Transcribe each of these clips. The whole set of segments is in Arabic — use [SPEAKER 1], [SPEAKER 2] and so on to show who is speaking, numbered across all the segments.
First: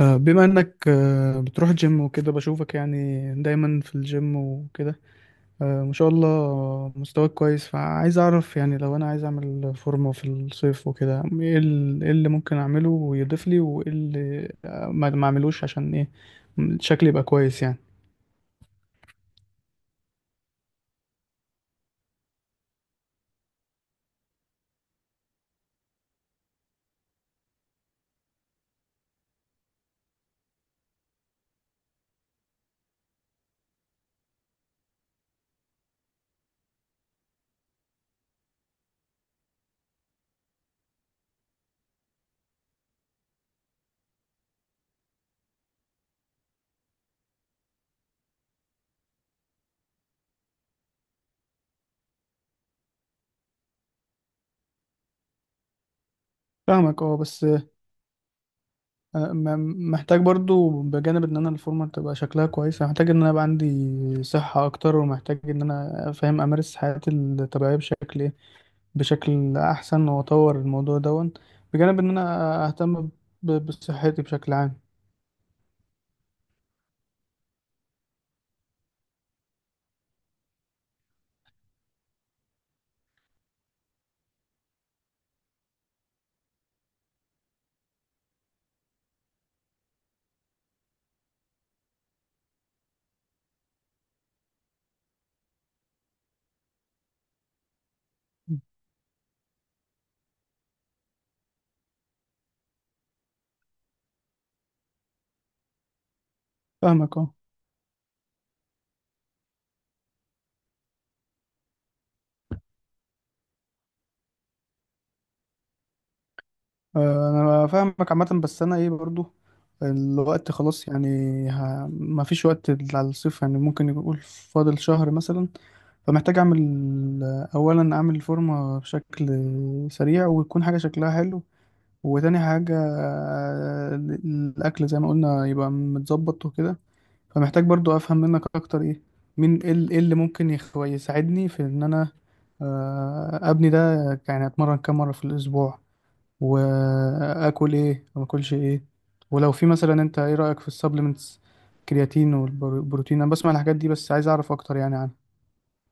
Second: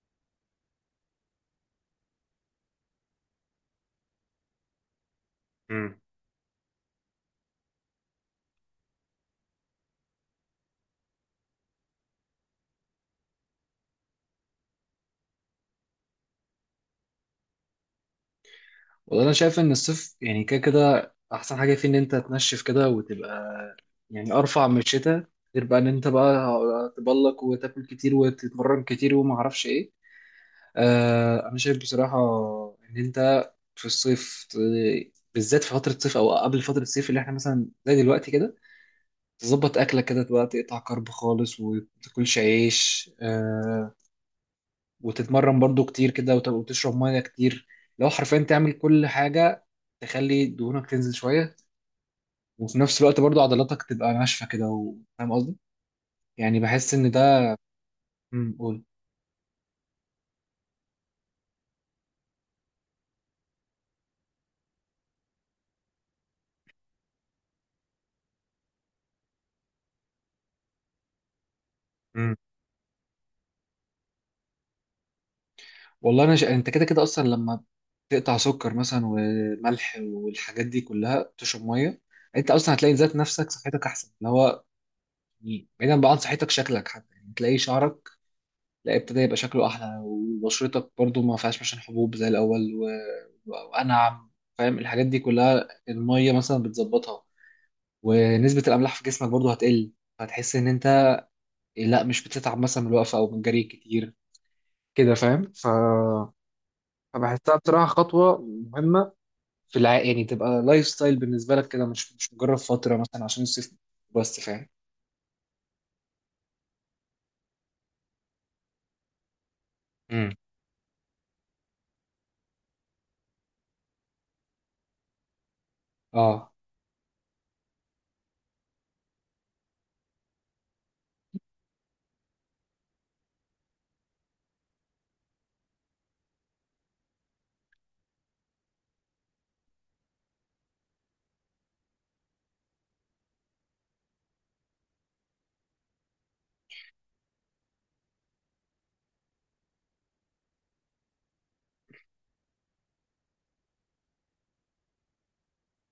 [SPEAKER 1] بما انك بتروح جيم وكده بشوفك يعني دايما في الجيم وكده. ما
[SPEAKER 2] امم
[SPEAKER 1] شاء الله مستواك كويس، فعايز اعرف يعني لو انا عايز اعمل فورمة في الصيف وكده ايه إيه اللي ممكن اعمله ويضيف لي، وايه اللي ما اعملوش عشان ايه شكلي يبقى كويس يعني.
[SPEAKER 2] والله انا شايف ان الصيف يعني كده كده احسن حاجه فيه ان انت تنشف كده وتبقى يعني ارفع من الشتاء. غير بقى ان انت بقى تبلك وتاكل كتير وتتمرن كتير وما اعرفش ايه. آه انا شايف بصراحه ان انت في الصيف بالذات في فتره الصيف او قبل فتره الصيف اللي احنا مثلا زي دلوقتي كده تظبط اكلك كده تبقى تقطع كرب خالص وما تاكلش عيش. آه وتتمرن برضو كتير كده وتشرب ميه كتير لو حرفيا تعمل كل حاجه تخلي دهونك تنزل شويه، وفي نفس الوقت برضو عضلاتك تبقى ناشفه كده فاهم قصدي؟ يعني بحس
[SPEAKER 1] فاهمك
[SPEAKER 2] ان
[SPEAKER 1] اه،
[SPEAKER 2] ده.
[SPEAKER 1] بس
[SPEAKER 2] قول.
[SPEAKER 1] محتاج برضو، بجانب ان انا الفورمة تبقى شكلها كويس، محتاج ان انا يبقى عندي صحة اكتر، ومحتاج ان انا فاهم امارس حياتي الطبيعية بشكل ايه، بشكل احسن، واطور الموضوع دون، بجانب ان
[SPEAKER 2] امم
[SPEAKER 1] انا اهتم بصحتي بشكل عام.
[SPEAKER 2] والله انت كده كده اصلا لما تقطع سكر مثلا وملح والحاجات دي كلها تشرب ميه انت اصلا هتلاقي ذات نفسك صحتك احسن، اللي هو يعني بعيدا بقى عن صحتك شكلك حتى، يعني تلاقي شعرك لا ابتدى يبقى شكله احلى، وبشرتك برضو ما فيهاش مثلا حبوب زي الاول وانعم. فاهم؟ الحاجات دي كلها الميه مثلا بتظبطها ونسبه الاملاح في جسمك برضو هتقل. هتحس ان انت لا مش بتتعب مثلا من الوقفه او من الجري كتير كده. فاهم؟
[SPEAKER 1] فاهمك اه.
[SPEAKER 2] فبحسها بصراحه خطوه مهمه يعني تبقى لايف ستايل بالنسبه لك كده، مش مجرد فتره مثلا عشان الصيف بس. فاهم؟
[SPEAKER 1] انا فاهمك عامه، بس انا ايه برضو
[SPEAKER 2] امم
[SPEAKER 1] الوقت خلاص يعني. ما فيش وقت على الصيف يعني، ممكن يقول فاضل شهر مثلا. فمحتاج
[SPEAKER 2] اه.
[SPEAKER 1] اعمل اولا اعمل فورمه بشكل سريع ويكون حاجه شكلها حلو، وتاني حاجه الاكل زي ما قلنا يبقى متظبط وكده. فمحتاج برضو افهم منك اكتر ايه، مين، ايه إيه اللي ممكن يساعدني في ان انا ابني ده، يعني اتمرن كام مره في الاسبوع، واكل ايه وما اكلش ايه، ولو في مثلا، انت ايه رايك في السبلمنتس؟ كرياتين والبروتين، انا بسمع الحاجات دي بس عايز اعرف اكتر يعني عنها.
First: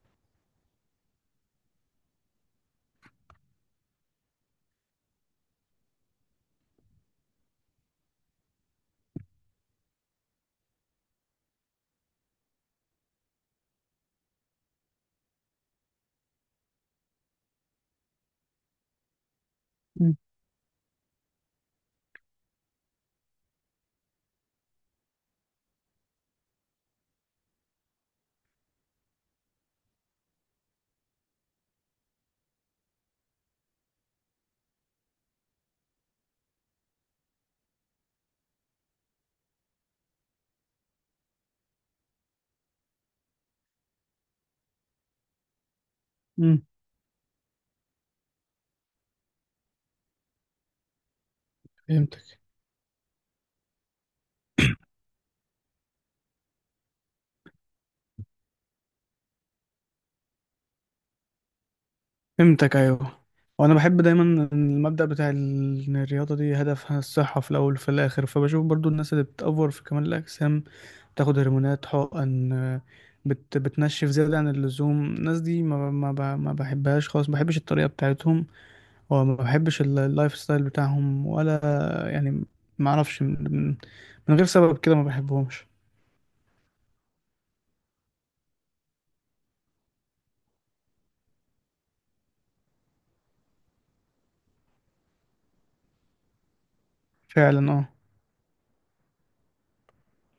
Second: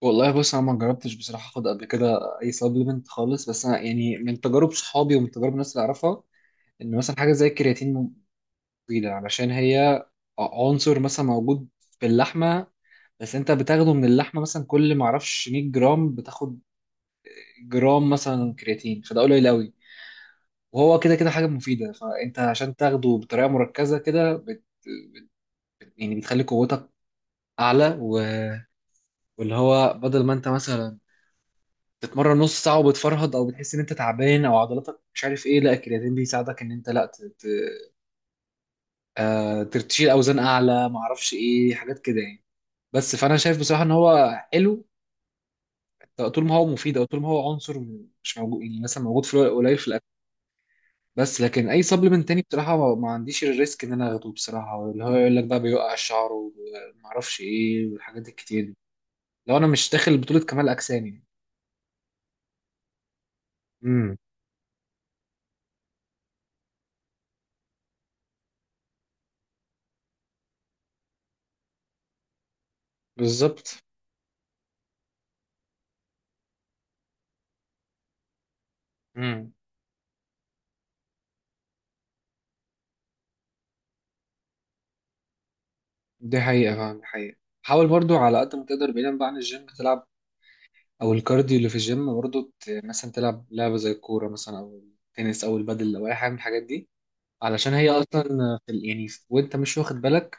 [SPEAKER 2] والله بص، انا ما جربتش بصراحه اخد قبل كده اي سبلمنت خالص، بس انا يعني من تجارب صحابي ومن تجارب الناس اللي اعرفها ان مثلا حاجه زي الكرياتين مفيده، علشان هي عنصر مثلا موجود في اللحمه، بس انت بتاخده من اللحمه مثلا كل ما اعرفش 100 جرام بتاخد جرام مثلا كرياتين، فده قليل قوي.
[SPEAKER 1] مم.
[SPEAKER 2] وهو كده كده حاجه مفيده، فانت عشان تاخده بطريقه مركزه يعني بتخلي قوتك اعلى واللي هو بدل ما انت مثلا تتمرن نص ساعه وبتفرهد او بتحس ان انت تعبان او عضلاتك مش عارف ايه، لا الكرياتين بيساعدك ان انت لا ت- ت- آه، تشيل اوزان اعلى، ما اعرفش ايه حاجات كده يعني. بس فانا شايف بصراحه ان هو حلو طول ما
[SPEAKER 1] مم.
[SPEAKER 2] هو مفيد، او طول ما هو عنصر مش موجود يعني، مثلا موجود في قليل في الاكل. بس لكن اي سبلمنت
[SPEAKER 1] فهمتك.
[SPEAKER 2] تاني بصراحه ما عنديش الريسك ان انا اخده بصراحه، اللي هو يقول لك بقى بيوقع الشعر وما اعرفش ايه والحاجات الكتير دي، لو انا مش داخل بطوله كمال اجسام يعني.
[SPEAKER 1] فهمتك ايوه. وانا بحب
[SPEAKER 2] امم
[SPEAKER 1] دايما المبدأ بتاع ان الرياضه دي هدفها الصحه في الاول وفي الاخر. فبشوف برضو الناس اللي بتأفور في كمال الاجسام بتاخد هرمونات حقن، آه، بت
[SPEAKER 2] بالظبط.
[SPEAKER 1] بتنشف زيادة عن اللزوم. الناس دي ما ما بحبهاش خالص، ما بحبش الطريقة بتاعتهم، وما
[SPEAKER 2] مم.
[SPEAKER 1] بحبش اللايف ستايل بتاعهم ولا يعني. ما اعرفش من من غير سبب كده ما بحبهمش.
[SPEAKER 2] دي حقيقة فعلا، دي حقيقة. حاول برضو على قد ما تقدر بعيدا بقى عن الجيم تلعب، أو الكارديو اللي في الجيم برضو، مثلا تلعب لعبة زي الكورة مثلا أو التنس أو البادل أو أي حاجة من الحاجات دي،
[SPEAKER 1] فعلا
[SPEAKER 2] علشان
[SPEAKER 1] اه.
[SPEAKER 2] هي أصلا في ال- يعني في- وأنت مش واخد بالك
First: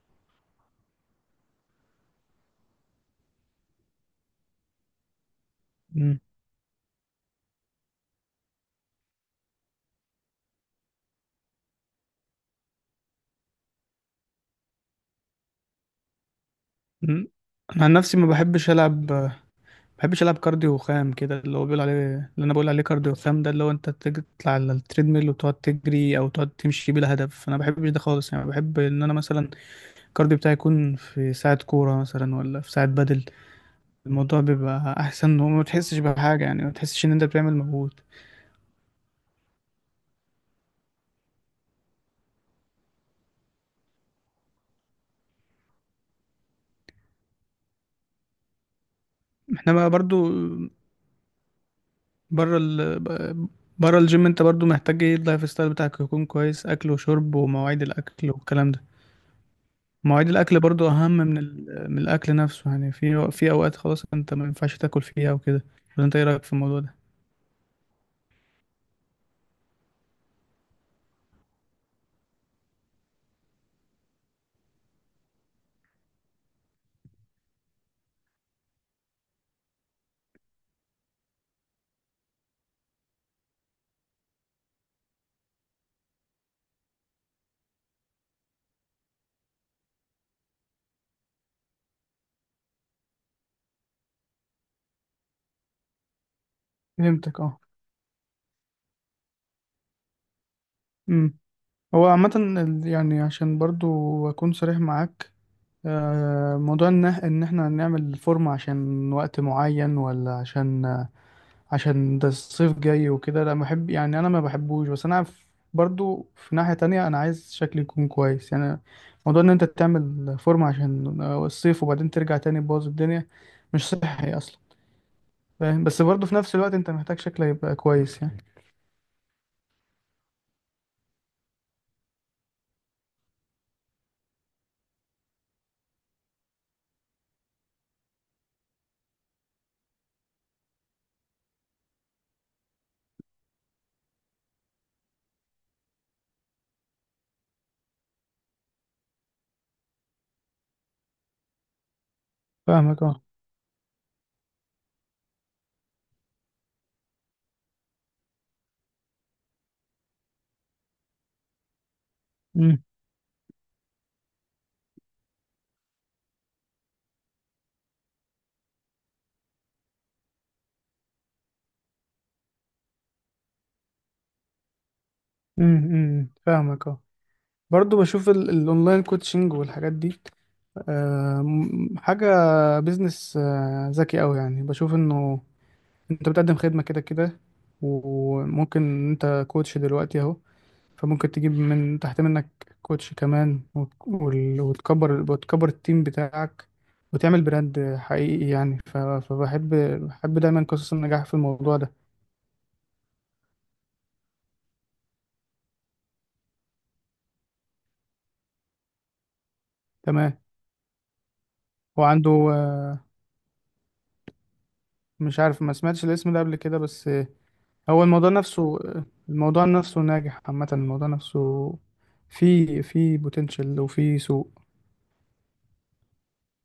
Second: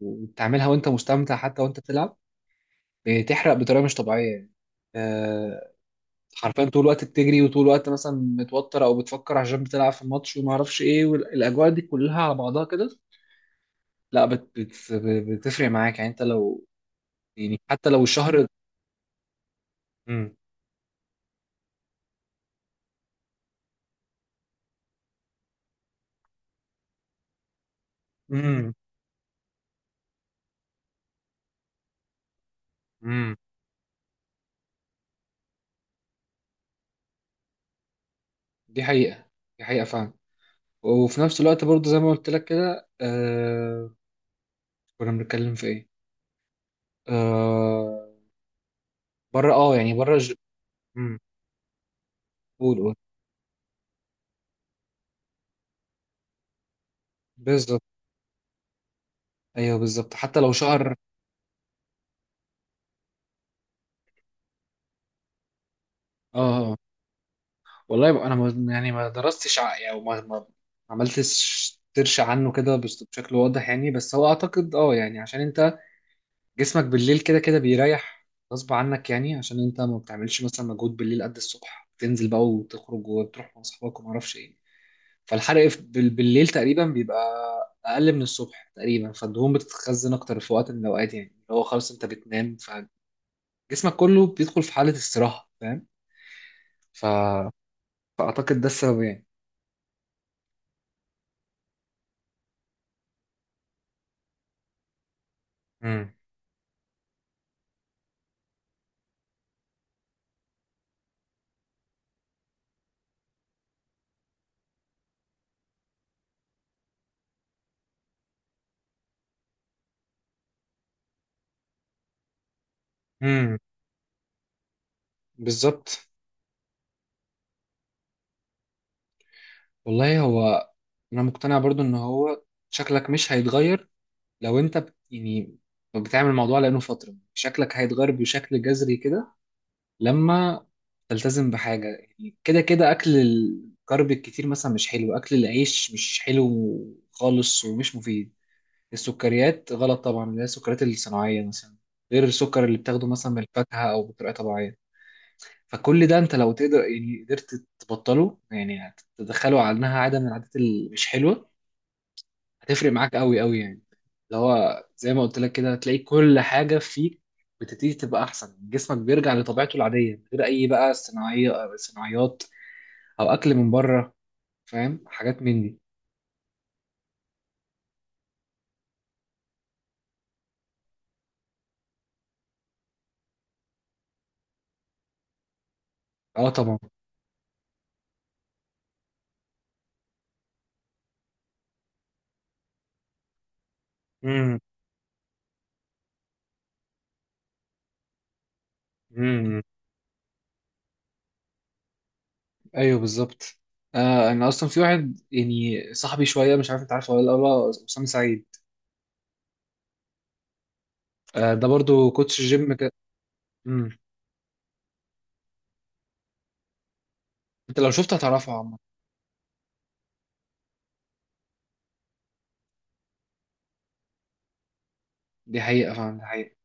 [SPEAKER 2] وبتعملها، وأنت مستمتع حتى وأنت بتلعب، بتحرق بطريقة مش طبيعية يعني. آه،
[SPEAKER 1] مم.
[SPEAKER 2] حرفيا طول الوقت بتجري وطول الوقت مثلا متوتر أو بتفكر عشان بتلعب في الماتش وما أعرفش إيه، والأجواء دي كلها على بعضها كده، لا بت بت بتفرق معاك يعني. أنت لو
[SPEAKER 1] مم.
[SPEAKER 2] يعني
[SPEAKER 1] انا
[SPEAKER 2] حتى
[SPEAKER 1] عن
[SPEAKER 2] لو
[SPEAKER 1] نفسي ما
[SPEAKER 2] الشهر
[SPEAKER 1] بحبش العب، ما بحبش
[SPEAKER 2] امم
[SPEAKER 1] العب كارديو خام كده، اللي هو بيقول عليه، اللي انا بقول عليه كارديو خام ده، اللي هو انت تطلع على التريدميل وتقعد تجري او تقعد تمشي بلا هدف. انا ما بحبش ده خالص يعني.
[SPEAKER 2] امم
[SPEAKER 1] بحب ان انا مثلا الكارديو بتاعي يكون في ساعة كورة مثلا، ولا في ساعة بدل.
[SPEAKER 2] امم
[SPEAKER 1] الموضوع بيبقى أحسن وما تحسش بحاجة يعني، ما تحسش إن أنت بتعمل مجهود.
[SPEAKER 2] دي حقيقة، دي حقيقة فعلا. وفي نفس الوقت برضه زي ما قلت لك كده كنا بنتكلم في ايه؟ آه، بره،
[SPEAKER 1] احنا
[SPEAKER 2] اه
[SPEAKER 1] بقى
[SPEAKER 2] يعني
[SPEAKER 1] برضو
[SPEAKER 2] مم.
[SPEAKER 1] بره
[SPEAKER 2] قول قول.
[SPEAKER 1] بره الجيم، انت برضو محتاج ايه، اللايف ستايل بتاعك يكون كويس، اكل وشرب
[SPEAKER 2] بالظبط.
[SPEAKER 1] ومواعيد الاكل والكلام ده.
[SPEAKER 2] ايوه بالظبط
[SPEAKER 1] مواعيد
[SPEAKER 2] حتى لو
[SPEAKER 1] الاكل برضو
[SPEAKER 2] شهر.
[SPEAKER 1] اهم من من الاكل نفسه يعني، في اوقات خلاص انت ما ينفعش تاكل فيها وكده. ولا انت ايه
[SPEAKER 2] اه
[SPEAKER 1] رايك في الموضوع ده؟
[SPEAKER 2] والله يبقى انا ما... يعني ما درستش ع- يعني ما عملتش سيرش عنه كده بشكل واضح يعني، بس هو اعتقد اه يعني عشان انت جسمك بالليل كده كده بيريح غصب عنك، يعني عشان انت ما بتعملش مثلا مجهود بالليل قد الصبح تنزل بقى وتخرج وتروح مع اصحابك وما اعرفش ايه. فالحرق بالليل تقريبا بيبقى اقل من الصبح تقريبا، فالدهون بتتخزن اكتر في وقت من الاوقات يعني، اللي هو خلاص انت بتنام فجسمك كله بيدخل في حالة استراحة. فاهم؟ ف...
[SPEAKER 1] فهمتك اه.
[SPEAKER 2] فاعتقد ده السبب يعني.
[SPEAKER 1] امم. هو عامة يعني عشان برضو أكون صريح معاك،
[SPEAKER 2] امم
[SPEAKER 1] موضوع ان احنا نعمل فورمة عشان وقت معين، ولا عشان عشان ده الصيف جاي وكده، لا بحب يعني، انا ما بحبوش. بس انا برضو في ناحية تانية انا عايز شكلي يكون كويس يعني. موضوع ان انت تعمل فورمة عشان الصيف وبعدين ترجع تاني تبوظ الدنيا
[SPEAKER 2] امم
[SPEAKER 1] مش صحي اصلا. فاهم، بس
[SPEAKER 2] بالظبط.
[SPEAKER 1] برضو في نفس الوقت انت محتاج شكلك يبقى كويس يعني.
[SPEAKER 2] والله هو انا مقتنع برضو ان هو شكلك مش هيتغير لو انت يعني بتعمل الموضوع لانه فتره، شكلك هيتغير بشكل جذري كده لما تلتزم بحاجه، يعني كده كده اكل الكرب الكتير مثلا مش حلو، اكل العيش مش حلو خالص ومش مفيد، السكريات غلط طبعا، اللي هي السكريات الصناعيه مثلا، غير السكر اللي
[SPEAKER 1] فاهمك
[SPEAKER 2] بتاخده
[SPEAKER 1] اه.
[SPEAKER 2] مثلا من الفاكهه او بطريقه طبيعيه. فكل ده انت لو تقدر يعني قدرت تبطله، يعني تدخله على انها عاده من العادات اللي مش حلوه،
[SPEAKER 1] امم.
[SPEAKER 2] هتفرق معاك قوي قوي يعني. اللي هو زي ما قلت لك كده هتلاقي كل حاجه فيك بتبتدي تبقى احسن، جسمك بيرجع لطبيعته العاديه من غير اي بقى صناعيه أو صناعيات او اكل من بره، فاهم؟ حاجات من
[SPEAKER 1] امم.
[SPEAKER 2] دي.
[SPEAKER 1] أمم، فاهمك اه. برضو بشوف الاونلاين كوتشنج والحاجات دي حاجة بيزنس ذكي أوي يعني. بشوف إنه أنت
[SPEAKER 2] اه
[SPEAKER 1] بتقدم
[SPEAKER 2] طبعا.
[SPEAKER 1] خدمة كده كده، وممكن أنت كوتش دلوقتي أهو، فممكن تجيب من تحت منك كوتش كمان،
[SPEAKER 2] امم
[SPEAKER 1] وتكبر، وتكبر التيم بتاعك، وتعمل براند حقيقي يعني.
[SPEAKER 2] امم
[SPEAKER 1] فبحب، بحب دايما قصص النجاح في الموضوع ده.
[SPEAKER 2] ايوه بالظبط. آه انا اصلا في واحد يعني صاحبي شويه، مش عارف انت عارفه ولا لا، هو اسامه سعيد.
[SPEAKER 1] تمام.
[SPEAKER 2] آه ده
[SPEAKER 1] هو
[SPEAKER 2] برضو
[SPEAKER 1] عنده
[SPEAKER 2] كوتش جيم كده. امم
[SPEAKER 1] مش عارف، ما سمعتش الاسم ده قبل كده، بس
[SPEAKER 2] انت لو
[SPEAKER 1] هو
[SPEAKER 2] شفته
[SPEAKER 1] الموضوع
[SPEAKER 2] هتعرفه عامه.
[SPEAKER 1] نفسه، الموضوع نفسه ناجح عامة، الموضوع نفسه في بوتنشال وفي سوق.
[SPEAKER 2] دي حقيقه فعلا، دي حقيقه.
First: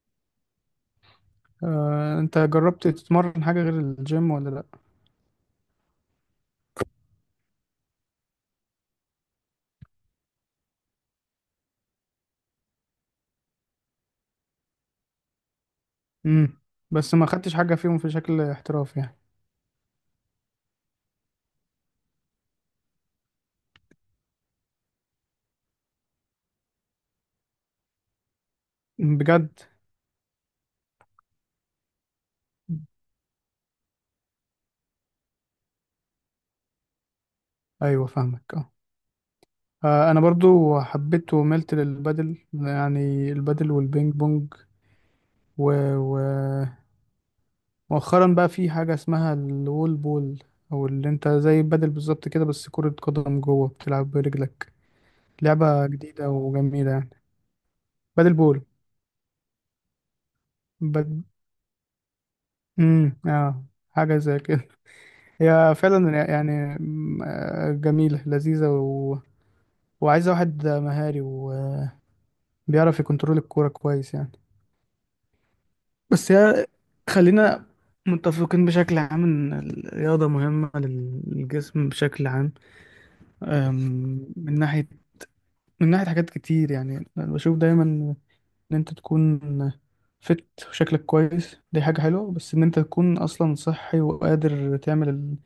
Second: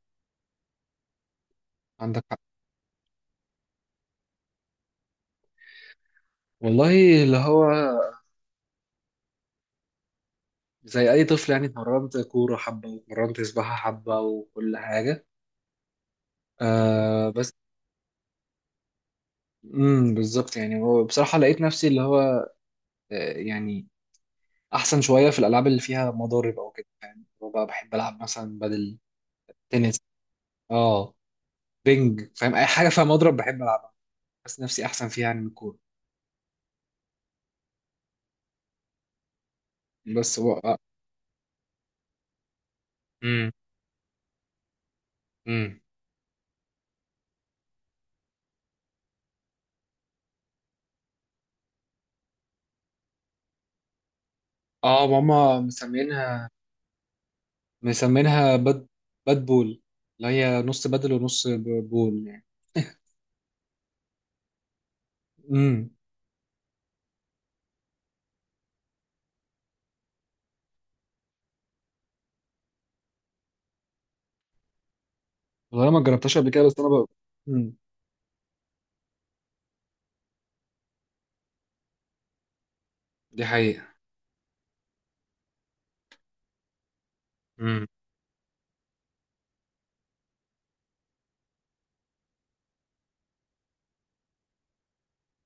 [SPEAKER 2] عندك
[SPEAKER 1] انت
[SPEAKER 2] حق.
[SPEAKER 1] جربت تتمرن حاجة غير الجيم ولا لا؟
[SPEAKER 2] والله اللي هو زي أي طفل يعني، اتمرنت كورة حبة واتمرنت سباحة حبة وكل حاجة.
[SPEAKER 1] امم. بس ما
[SPEAKER 2] آه بس.
[SPEAKER 1] خدتش حاجة فيهم في شكل احتراف يعني.
[SPEAKER 2] بالظبط. يعني هو بصراحة لقيت نفسي اللي هو آه يعني أحسن شوية في الألعاب اللي فيها مضارب أو كده، يعني هو بقى بحب ألعب مثلا بدل،
[SPEAKER 1] بجد؟
[SPEAKER 2] تنس، اه، بينج، فاهم؟ أي حاجة فيها مضرب بحب ألعبها، بس نفسي أحسن فيها يعني من الكورة.
[SPEAKER 1] ايوه، فاهمك اه. انا
[SPEAKER 2] بس هو
[SPEAKER 1] برضو حبيت وملت للبادل يعني،
[SPEAKER 2] امم
[SPEAKER 1] البادل والبينج بونج. و...
[SPEAKER 2] امم
[SPEAKER 1] و... مؤخرا بقى في حاجة اسمها الوول بول، او اللي انت زي البادل بالظبط كده بس كرة قدم جوه، بتلعب برجلك.
[SPEAKER 2] اه ماما
[SPEAKER 1] لعبة جديدة
[SPEAKER 2] مسمينها،
[SPEAKER 1] وجميلة يعني. بادل
[SPEAKER 2] مسمينها
[SPEAKER 1] بول.
[SPEAKER 2] باد، بول، اللي هي نص بدل
[SPEAKER 1] باد...
[SPEAKER 2] ونص بول يعني.
[SPEAKER 1] مم، اه. حاجة زي كده. هي
[SPEAKER 2] امم
[SPEAKER 1] فعلا يعني، مم، جميلة لذيذة، و... وعايزة واحد مهاري وبيعرف يكنترول الكورة كويس يعني.
[SPEAKER 2] والله انا ما
[SPEAKER 1] بس
[SPEAKER 2] جربتهاش قبل كده،
[SPEAKER 1] هي خلينا
[SPEAKER 2] مم.
[SPEAKER 1] متفقين بشكل عام إن الرياضة مهمة للجسم بشكل عام.
[SPEAKER 2] دي حقيقة.
[SPEAKER 1] أم، من ناحية، من ناحية حاجات كتير يعني. أنا بشوف دايما
[SPEAKER 2] امم
[SPEAKER 1] ان انت تكون فت وشكلك كويس دي حاجة حلوة، بس ان انت تكون اصلا صحي وقادر تعمل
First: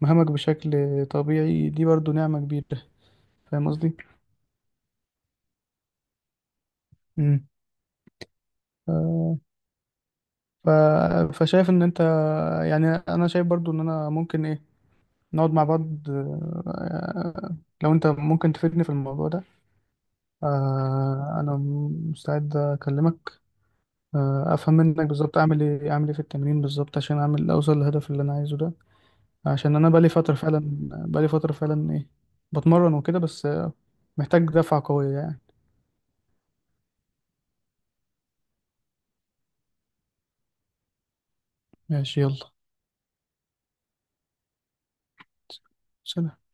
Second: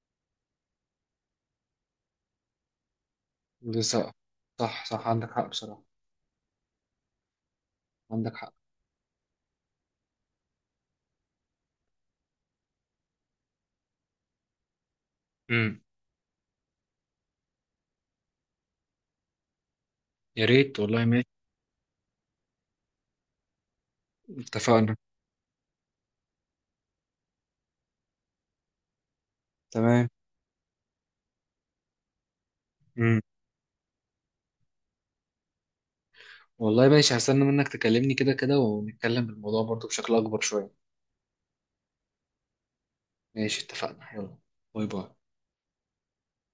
[SPEAKER 1] مهامك بشكل طبيعي دي برضو نعمة كبيرة. فاهم قصدي؟
[SPEAKER 2] لسه. صح صح، عندك حق بصراحة.
[SPEAKER 1] مم.
[SPEAKER 2] عندك حق.
[SPEAKER 1] ف- ف... فشايف ان انت، يعني انا شايف برضو ان انا ممكن ايه، نقعد مع
[SPEAKER 2] امم
[SPEAKER 1] بعض، لو انت ممكن تفيدني في الموضوع ده.
[SPEAKER 2] يا ريت والله، ماشي
[SPEAKER 1] انا مستعد اكلمك، افهم
[SPEAKER 2] اتفقنا،
[SPEAKER 1] منك بالظبط اعمل ايه، اعمل ايه في التمرين بالظبط، عشان اعمل اوصل للهدف اللي انا عايزه ده. عشان انا
[SPEAKER 2] تمام.
[SPEAKER 1] بقالي فتره فعلا، بقالي فتره فعلا ايه، بتمرن وكده،
[SPEAKER 2] امم
[SPEAKER 1] بس محتاج دفعه قويه يعني.
[SPEAKER 2] والله ماشي، هستنى منك تكلمني كده كده ونتكلم بالموضوع برضو بشكل أكبر شوية.
[SPEAKER 1] ماشي يلا.
[SPEAKER 2] ماشي اتفقنا يلا. باي باي.
[SPEAKER 1] سلام.